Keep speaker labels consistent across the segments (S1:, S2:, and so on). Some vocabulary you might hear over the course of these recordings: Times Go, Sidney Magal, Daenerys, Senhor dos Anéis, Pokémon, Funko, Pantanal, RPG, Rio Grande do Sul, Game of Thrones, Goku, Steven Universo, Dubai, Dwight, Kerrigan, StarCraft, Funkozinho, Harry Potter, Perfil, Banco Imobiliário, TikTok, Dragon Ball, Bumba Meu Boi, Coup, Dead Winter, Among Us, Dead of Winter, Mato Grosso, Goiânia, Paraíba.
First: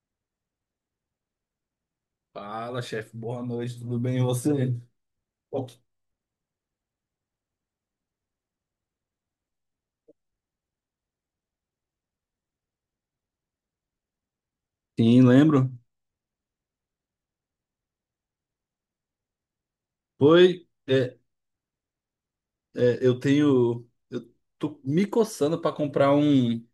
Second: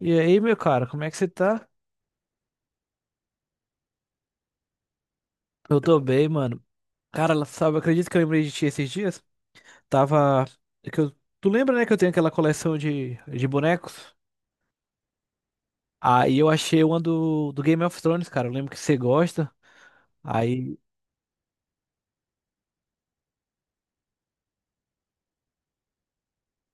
S1: E aí, meu cara, como é que você tá?
S2: Fala, chefe. Boa noite, tudo bem? E você?
S1: Eu tô bem, mano. Cara, sabe, acredito que eu lembrei de ti esses dias. Tava. Tu lembra, né, que eu tenho aquela coleção de bonecos?
S2: Sim, lembro.
S1: Aí eu achei uma do Game of Thrones, cara. Eu lembro que você gosta.
S2: Foi,
S1: Aí.
S2: é, eu tô me coçando para comprar um,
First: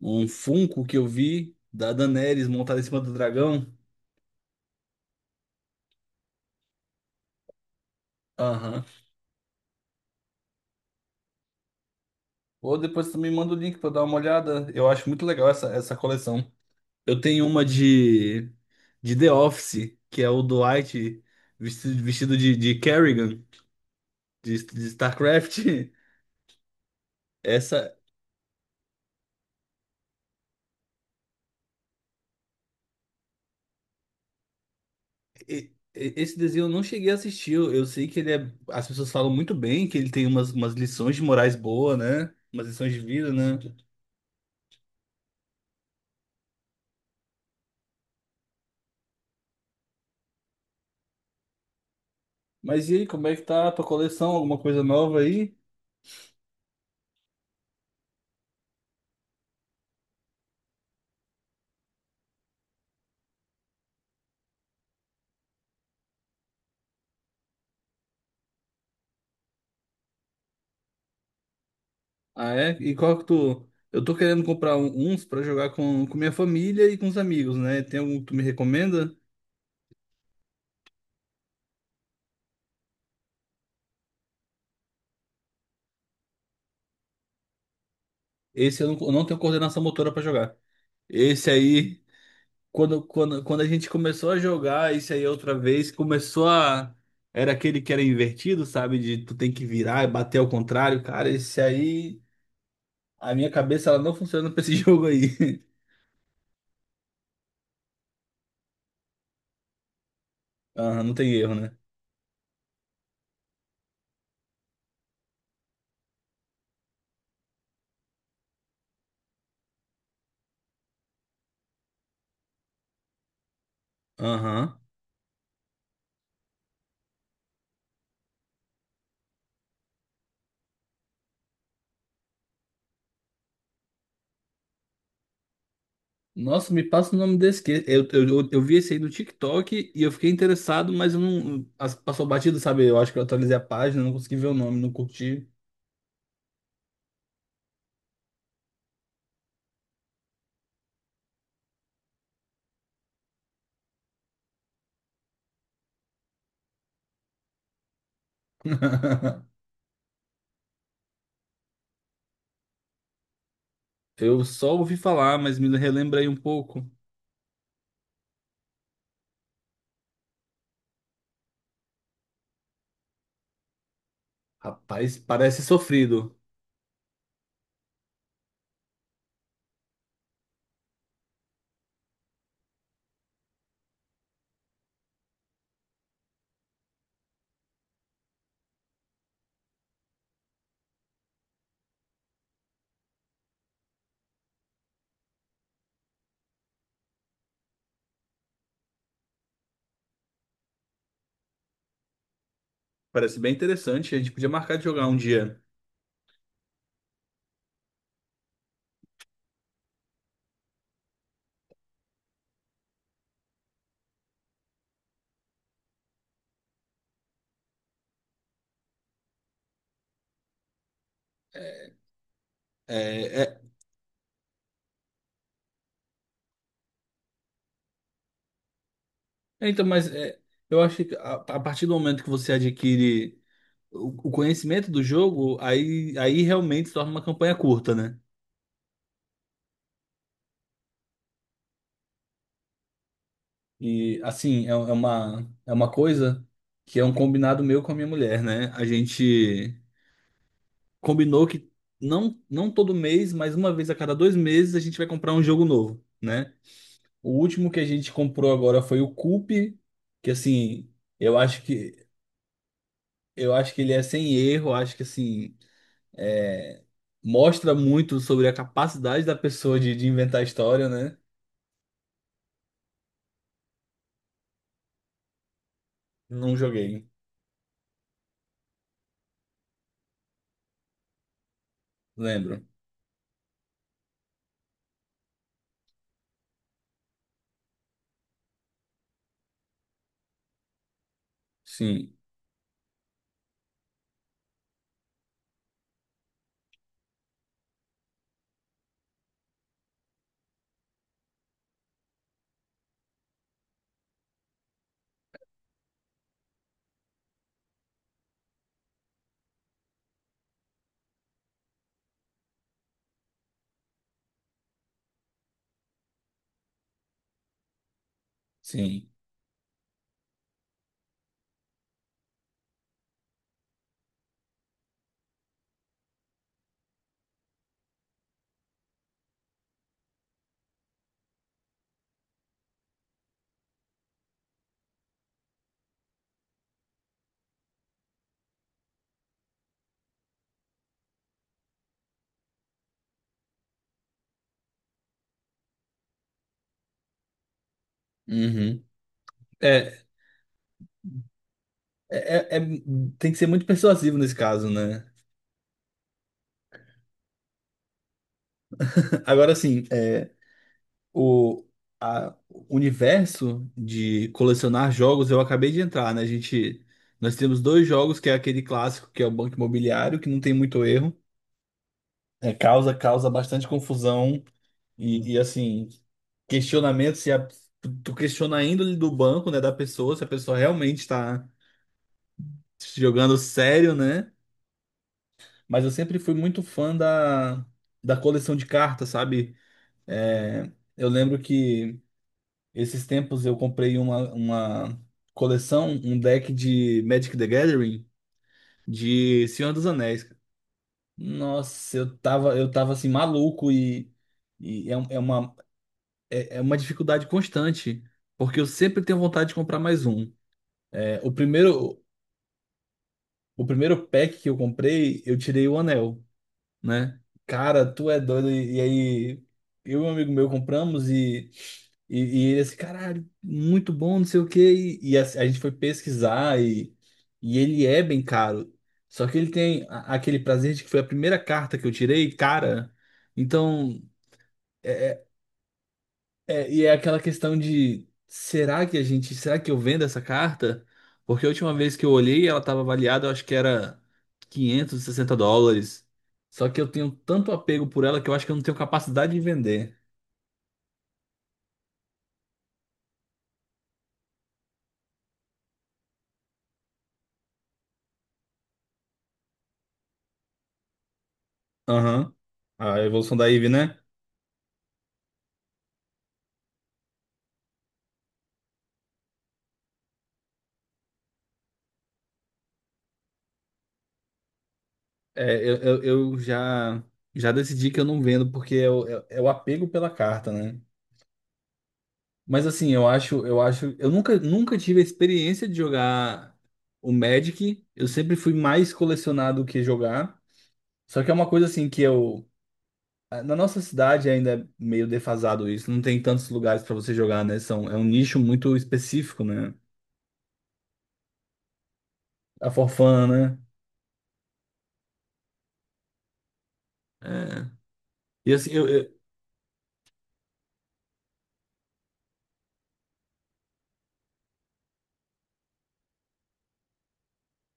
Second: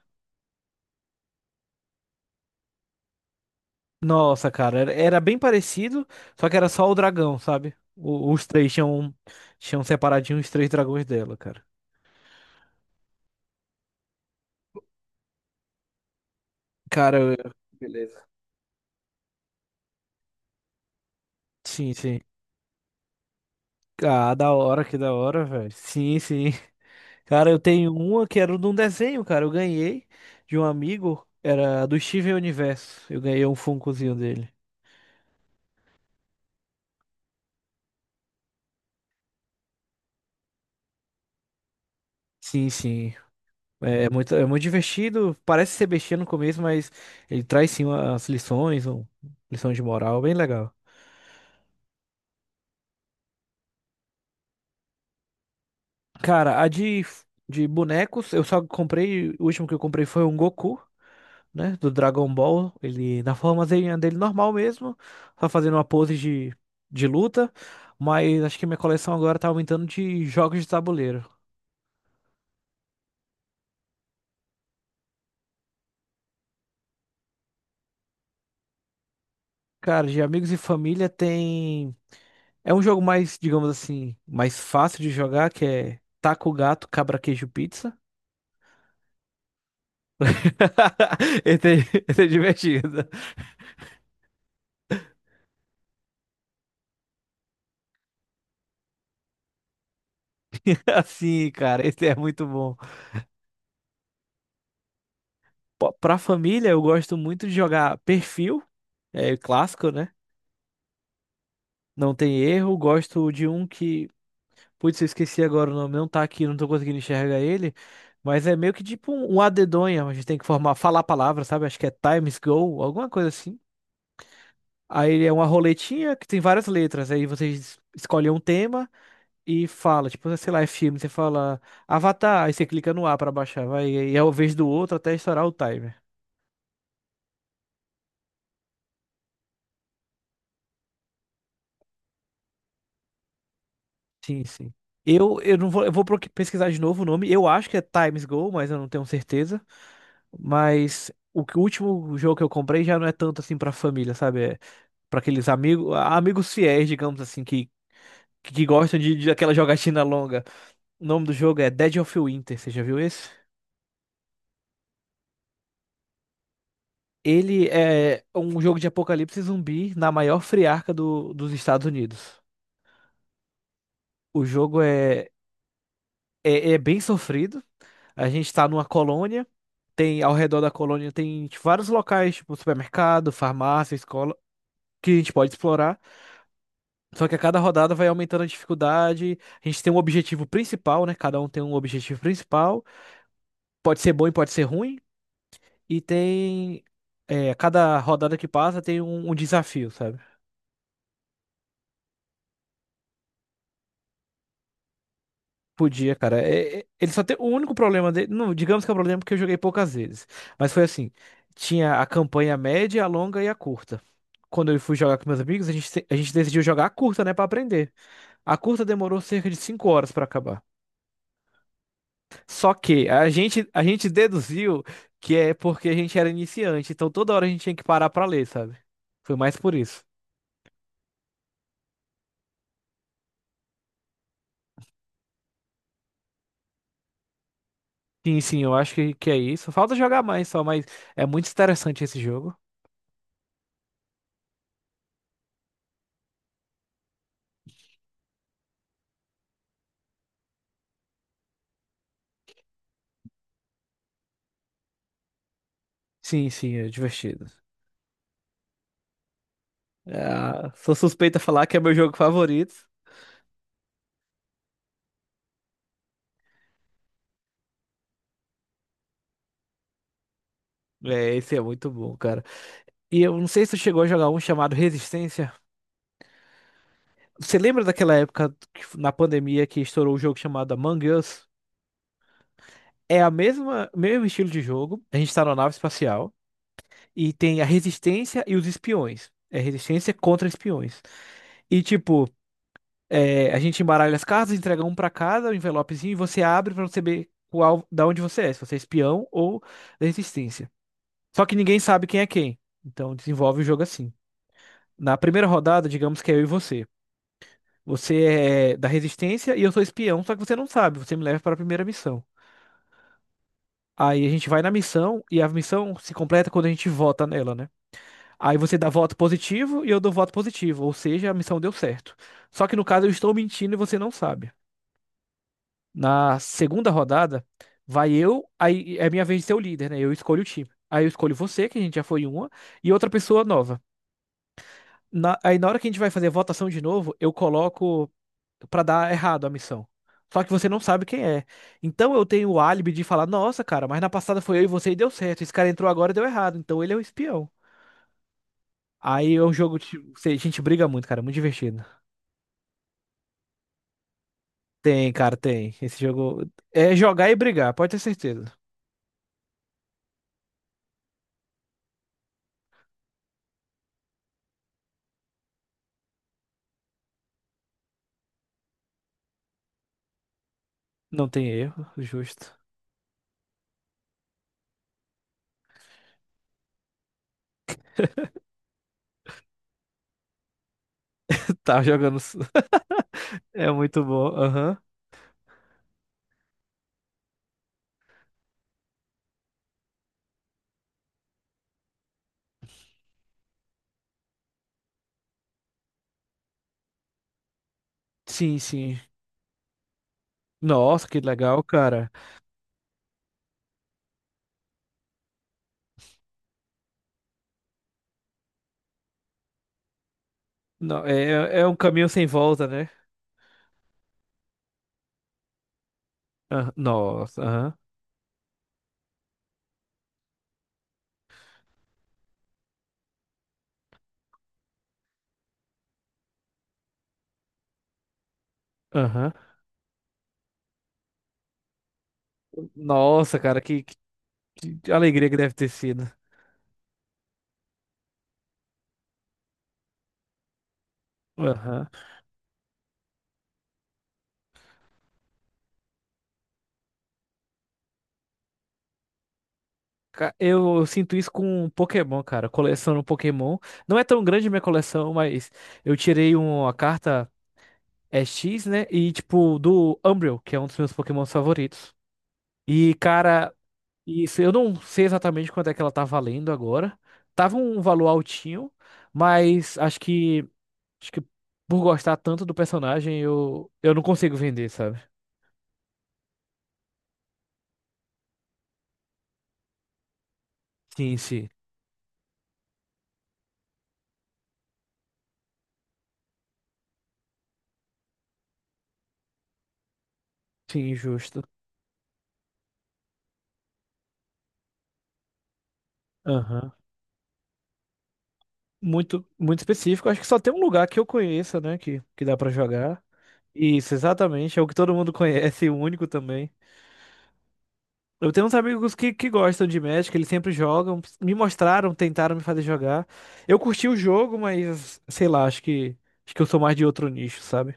S2: um Funko que eu vi da Daenerys montada em cima do dragão.
S1: Nossa, cara, era bem parecido, só que era só o dragão, sabe? Os três
S2: Aham.
S1: tinham, um, tinham separadinho os três dragões dela, cara.
S2: Ou depois tu me manda o link para dar uma olhada. Eu acho muito legal essa coleção.
S1: Cara,
S2: Eu tenho
S1: eu-
S2: uma
S1: Beleza.
S2: de The Office, que é o Dwight
S1: Sim,
S2: vestido,
S1: sim.
S2: vestido de Kerrigan,
S1: Ah, da
S2: de,
S1: hora,
S2: de
S1: que da hora,
S2: StarCraft.
S1: velho. Sim, sim. Cara, eu tenho
S2: Essa,
S1: uma que era de um desenho, cara. Eu ganhei de um amigo. Era do Steven Universo. Eu ganhei um Funkozinho dele.
S2: Esse desenho eu não cheguei a assistir. Eu sei que ele é. As pessoas falam muito bem que ele tem umas lições de morais boas, né? Umas
S1: Sim,
S2: lições de
S1: sim.
S2: vida, né?
S1: É muito divertido. Parece ser bestia no começo, mas ele traz sim as lições, um, lição de moral, bem legal.
S2: Mas e aí, como é que tá a tua coleção? Alguma coisa nova aí?
S1: Cara, a de bonecos, eu só comprei. O último que eu comprei foi um Goku. Né? Do Dragon Ball. Ele na formazinha dele normal mesmo. Só fazendo uma pose de luta. Mas acho que minha coleção agora tá aumentando de jogos de tabuleiro.
S2: Ah, é? E qual que tu. Eu tô querendo comprar uns pra jogar com minha família e com os amigos, né? Tem algum que tu me recomenda?
S1: Cara, de amigos e família tem. É um jogo mais, digamos assim, mais fácil de jogar, que é Taco Gato, Cabra Queijo Pizza.
S2: Esse eu não tenho coordenação motora pra jogar. Esse
S1: Esse
S2: aí.
S1: é, esse é
S2: Quando,
S1: divertido.
S2: quando, quando a gente começou a jogar isso aí outra vez, começou a. Era aquele que era invertido, sabe? De tu tem que virar e bater ao contrário. Cara,
S1: Assim,
S2: esse
S1: cara, esse é
S2: aí.
S1: muito bom.
S2: A minha cabeça ela não funciona pra esse jogo aí.
S1: Pô, pra família, eu gosto muito de jogar Perfil, é clássico, né?
S2: Aham, não tem erro, né?
S1: Não tem erro. Gosto de um que putz, eu esqueci agora o nome, não tá aqui, não tô conseguindo enxergar ele. Mas é meio que tipo um a gente tem que formar, falar a palavra, sabe? Acho que é Times Go, alguma coisa assim.
S2: Aham.
S1: Aí ele é uma roletinha que tem várias letras. Aí vocês escolhem um tema e fala, tipo, sei lá, é filme, você fala Avatar, aí você clica no A pra baixar, vai, e é o vez do outro até estourar o timer.
S2: Nossa, me passa o nome desse. Eu vi esse aí no TikTok e eu fiquei interessado, mas eu não. Passou batido, sabe? Eu acho que eu atualizei a página, não consegui
S1: Sim,
S2: ver o
S1: sim.
S2: nome, não
S1: Eu,
S2: curti.
S1: eu não vou, eu vou pesquisar de novo o nome. Eu acho que é Times Go, mas eu não tenho certeza. O último jogo que eu comprei já não é tanto assim pra família, sabe? É pra aqueles amigos, amigos fiéis, digamos assim, que gostam de aquela jogatina longa. O nome do jogo é Dead of Winter, você já viu esse?
S2: Eu só ouvi falar, mas me relembra aí um pouco.
S1: Ele é um jogo de apocalipse zumbi na maior friarca dos Estados Unidos. O jogo
S2: Rapaz,
S1: é,
S2: parece sofrido.
S1: é, é bem sofrido. A gente tá numa colônia, tem ao redor da colônia tem tipo, vários locais, tipo supermercado, farmácia, escola, que a gente pode explorar. Só que a cada rodada vai aumentando a dificuldade. A gente tem um objetivo principal, né? Cada um tem um objetivo principal. Pode ser bom e pode ser ruim. E tem. É, cada rodada que passa tem um desafio, sabe?
S2: Parece bem interessante. A gente podia marcar de jogar um dia.
S1: Podia, cara. Ele só tem. O único problema dele. Não, digamos que é o problema porque eu joguei poucas vezes. Mas foi assim: tinha a campanha média, a longa e a curta. Quando eu fui jogar com meus amigos, a gente decidiu jogar a curta, né? Pra aprender. A curta demorou cerca de 5 horas pra acabar. Só que a
S2: É,
S1: gente, a gente deduziu que é porque a gente era iniciante, então toda hora a gente tinha que parar pra ler, sabe? Foi mais
S2: é,
S1: por
S2: então,
S1: isso.
S2: mas é, eu acho que a partir do momento que você adquire o conhecimento do jogo, aí realmente se torna uma campanha curta, né?
S1: Sim, sim, eu acho que é isso. Falta jogar mais só, mas é muito interessante esse jogo.
S2: E assim, é uma coisa que é um combinado meu com a minha mulher, né? A gente combinou que não, não todo mês, mas uma vez a cada 2 meses a gente vai comprar um jogo novo,
S1: Sim,
S2: né?
S1: sim, é
S2: O
S1: divertido.
S2: último que a gente comprou agora foi o Coup, que
S1: Ah,
S2: assim.
S1: sou
S2: Eu
S1: suspeita a
S2: acho
S1: falar que é meu
S2: que
S1: jogo favorito.
S2: Eu acho que ele é sem erro, acho que assim, é, mostra muito sobre a capacidade da pessoa de inventar história, né?
S1: É, esse é muito bom, cara. E eu não sei se tu chegou a jogar um chamado Resistência.
S2: Não joguei,
S1: Você lembra daquela época na pandemia que estourou o jogo chamado Among Us?
S2: lembro.
S1: É a mesma, mesmo estilo de jogo. A gente tá na nave espacial. E tem a resistência e os espiões. É resistência contra espiões. E
S2: Sim,
S1: tipo, é, a gente embaralha as cartas, entrega um pra cada, um envelopezinho, e você abre pra você ver qual, da onde você é, se você é espião ou da resistência. Só que ninguém sabe quem é quem. Então desenvolve o jogo assim. Na primeira rodada, digamos que é eu e você. Você é da resistência e eu sou espião, só que você não sabe, você me leva para a primeira missão. Aí a gente vai na missão e a missão se completa quando a gente vota nela, né? Aí você dá
S2: sim.
S1: voto positivo e eu dou voto positivo, ou seja, a missão deu certo. Só que no caso eu estou mentindo e você não sabe. Na segunda rodada, vai eu, aí é minha vez de ser o líder, né? Eu escolho o time. Aí eu escolho você, que a gente já foi uma, e outra pessoa nova. Aí na hora que a gente vai fazer a votação de novo, eu coloco pra dar errado a missão. Só que você não sabe quem é. Então eu tenho o álibi de falar: nossa, cara, mas na passada foi eu e você e deu certo. Esse cara entrou agora e deu errado. Então ele é o espião.
S2: Uhum.
S1: Aí é um jogo,
S2: É,
S1: tipo, a gente briga muito, cara, é muito divertido.
S2: é, tem que ser muito persuasivo nesse caso,
S1: Tem,
S2: né?
S1: cara, tem. Esse jogo é jogar e brigar, pode ter certeza.
S2: Agora sim, o, o universo de colecionar jogos, eu acabei de entrar, né? Nós temos dois jogos, que é aquele clássico, que é o Banco Imobiliário, que não tem muito erro.
S1: Não tem erro, justo.
S2: É, causa bastante confusão e, assim, questionamento se tu questiona a índole do banco, né, da pessoa, se a pessoa realmente está
S1: Tá jogando.
S2: jogando
S1: É
S2: sério,
S1: muito bom.
S2: né?
S1: Aham.
S2: Mas eu sempre fui muito fã da coleção de cartas, sabe? É, eu lembro que esses tempos eu comprei uma coleção, um deck de Magic the Gathering
S1: Sim, sim.
S2: de Senhor dos Anéis.
S1: Nossa, que legal,
S2: Nossa,
S1: cara.
S2: eu tava assim, maluco e é uma dificuldade constante, porque eu sempre tenho vontade de comprar mais um.
S1: Não,
S2: É, o
S1: é um
S2: primeiro,
S1: caminho sem volta, né?
S2: o primeiro pack que eu comprei, eu tirei o anel,
S1: Ah,
S2: né?
S1: nossa, aham.
S2: Cara, tu é doido. E aí, eu e um amigo meu compramos e ele assim, caralho, muito bom, não sei o quê. E a gente foi pesquisar e ele é bem caro. Só
S1: Aham.
S2: que ele tem aquele prazer de que foi a primeira carta que eu tirei, cara.
S1: Nossa, cara,
S2: Então.
S1: que
S2: É,
S1: alegria que deve ter sido.
S2: É, e é aquela questão de será que eu vendo essa carta? Porque a última
S1: Aham.
S2: vez que eu olhei, ela estava avaliada, eu acho que era US$ 560. Só que eu tenho tanto apego por ela que eu acho que eu não tenho capacidade de vender.
S1: Eu sinto isso com Pokémon, cara. Coleciono Pokémon. Não é tão grande minha coleção, mas eu tirei uma carta. É X, né? E, tipo, do Umbreon, que é um dos meus Pokémons favoritos.
S2: Aham.
S1: E,
S2: A evolução da
S1: cara,
S2: Eve, né?
S1: isso, eu não sei exatamente quanto é que ela tá valendo agora. Tava um valor altinho, mas acho que por gostar tanto do personagem, eu não consigo vender, sabe?
S2: É, eu já decidi que eu não vendo porque é o apego pela carta, né?
S1: Sim, sim.
S2: Mas assim, eu acho, eu nunca tive a experiência de jogar o Magic. Eu sempre fui mais colecionar do que jogar.
S1: Sim,
S2: Só que é
S1: justo.
S2: uma coisa assim que eu. Na nossa cidade ainda é meio defasado isso. Não tem tantos
S1: Aham.
S2: lugares pra você jogar, né? É um nicho muito
S1: Muito,
S2: específico,
S1: muito
S2: né?
S1: específico. Acho que só tem um lugar que eu conheça, né? Que dá pra
S2: A
S1: jogar.
S2: forfana,
S1: Isso, exatamente. É o que todo mundo conhece, e o único também.
S2: né? É.
S1: Eu tenho
S2: E
S1: uns
S2: assim,
S1: amigos que, que gostam de Magic, eles sempre jogam. Me mostraram, tentaram me fazer jogar. Eu curti o jogo, mas sei lá, acho que eu sou mais de outro nicho, sabe?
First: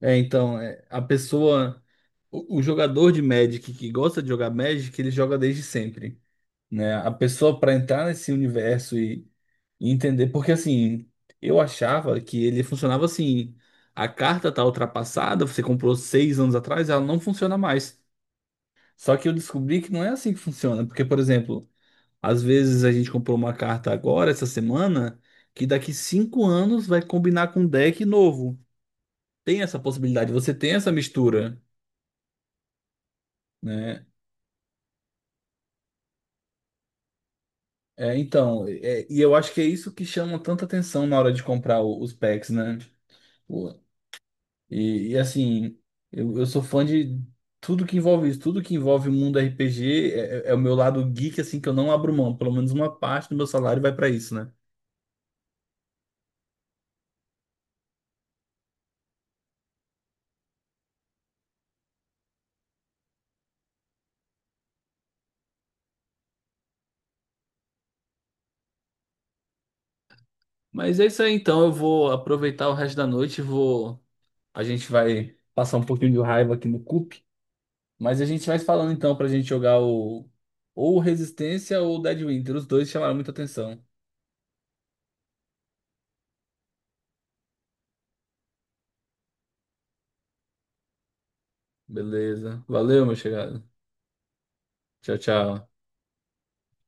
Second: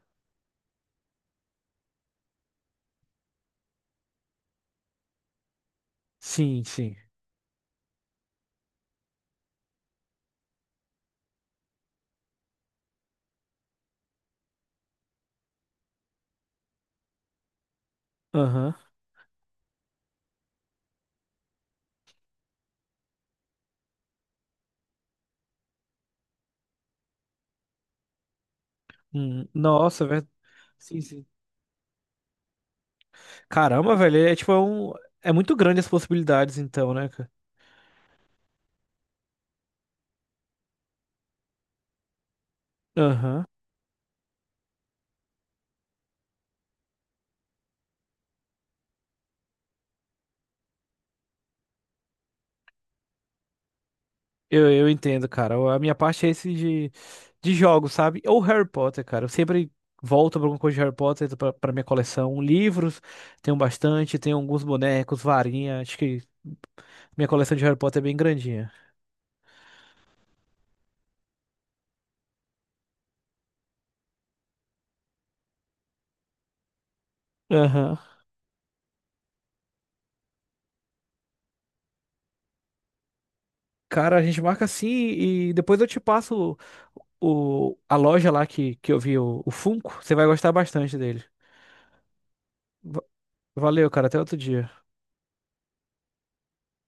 S2: é, então, é, a pessoa. O jogador de Magic que gosta de jogar Magic, ele joga desde sempre,
S1: Sim,
S2: né?
S1: sim.
S2: A pessoa pra entrar nesse universo e entender. Porque assim, eu achava que ele funcionava assim. A carta tá ultrapassada, você comprou 6 anos atrás, ela não funciona mais.
S1: Aham.
S2: Só que eu descobri que não é assim que funciona. Porque, por exemplo, às vezes a gente comprou uma carta agora, essa semana, que daqui 5 anos vai combinar com um deck novo. Tem essa
S1: Nossa, velho.
S2: possibilidade, você tem essa
S1: Sim, sim.
S2: mistura,
S1: Caramba,
S2: né?
S1: velho, é tipo é um. É muito grande as possibilidades, então, né, cara?
S2: É, então, e eu acho que é isso que chama tanta atenção na hora de comprar os packs, né?
S1: Aham.
S2: Pô, e, assim, eu sou fã de tudo que envolve isso, tudo que envolve o mundo RPG é o meu lado geek, assim, que eu não abro mão. Pelo menos uma parte do meu salário vai pra isso, né?
S1: Eu entendo, cara. A minha parte é esse de jogos, sabe? Ou Harry Potter, cara. Eu sempre volto pra alguma coisa de Harry Potter pra minha coleção. Livros, tenho bastante, tenho alguns bonecos, varinha. Acho que minha coleção de Harry Potter é bem grandinha.
S2: Mas é isso aí, então. Eu vou aproveitar o resto da noite. A gente vai passar um pouquinho de raiva aqui no CUP.
S1: Aham.
S2: Mas a gente vai se falando então pra gente jogar o. Ou Resistência ou Dead Winter. Os dois chamaram muita atenção.
S1: Cara, a gente marca assim e depois eu te passo o, a loja lá que eu vi o Funko. Você vai gostar bastante dele.
S2: Beleza.
S1: Va-
S2: Valeu, meu chegado.
S1: Valeu, cara. Até outro dia.
S2: Tchau, tchau.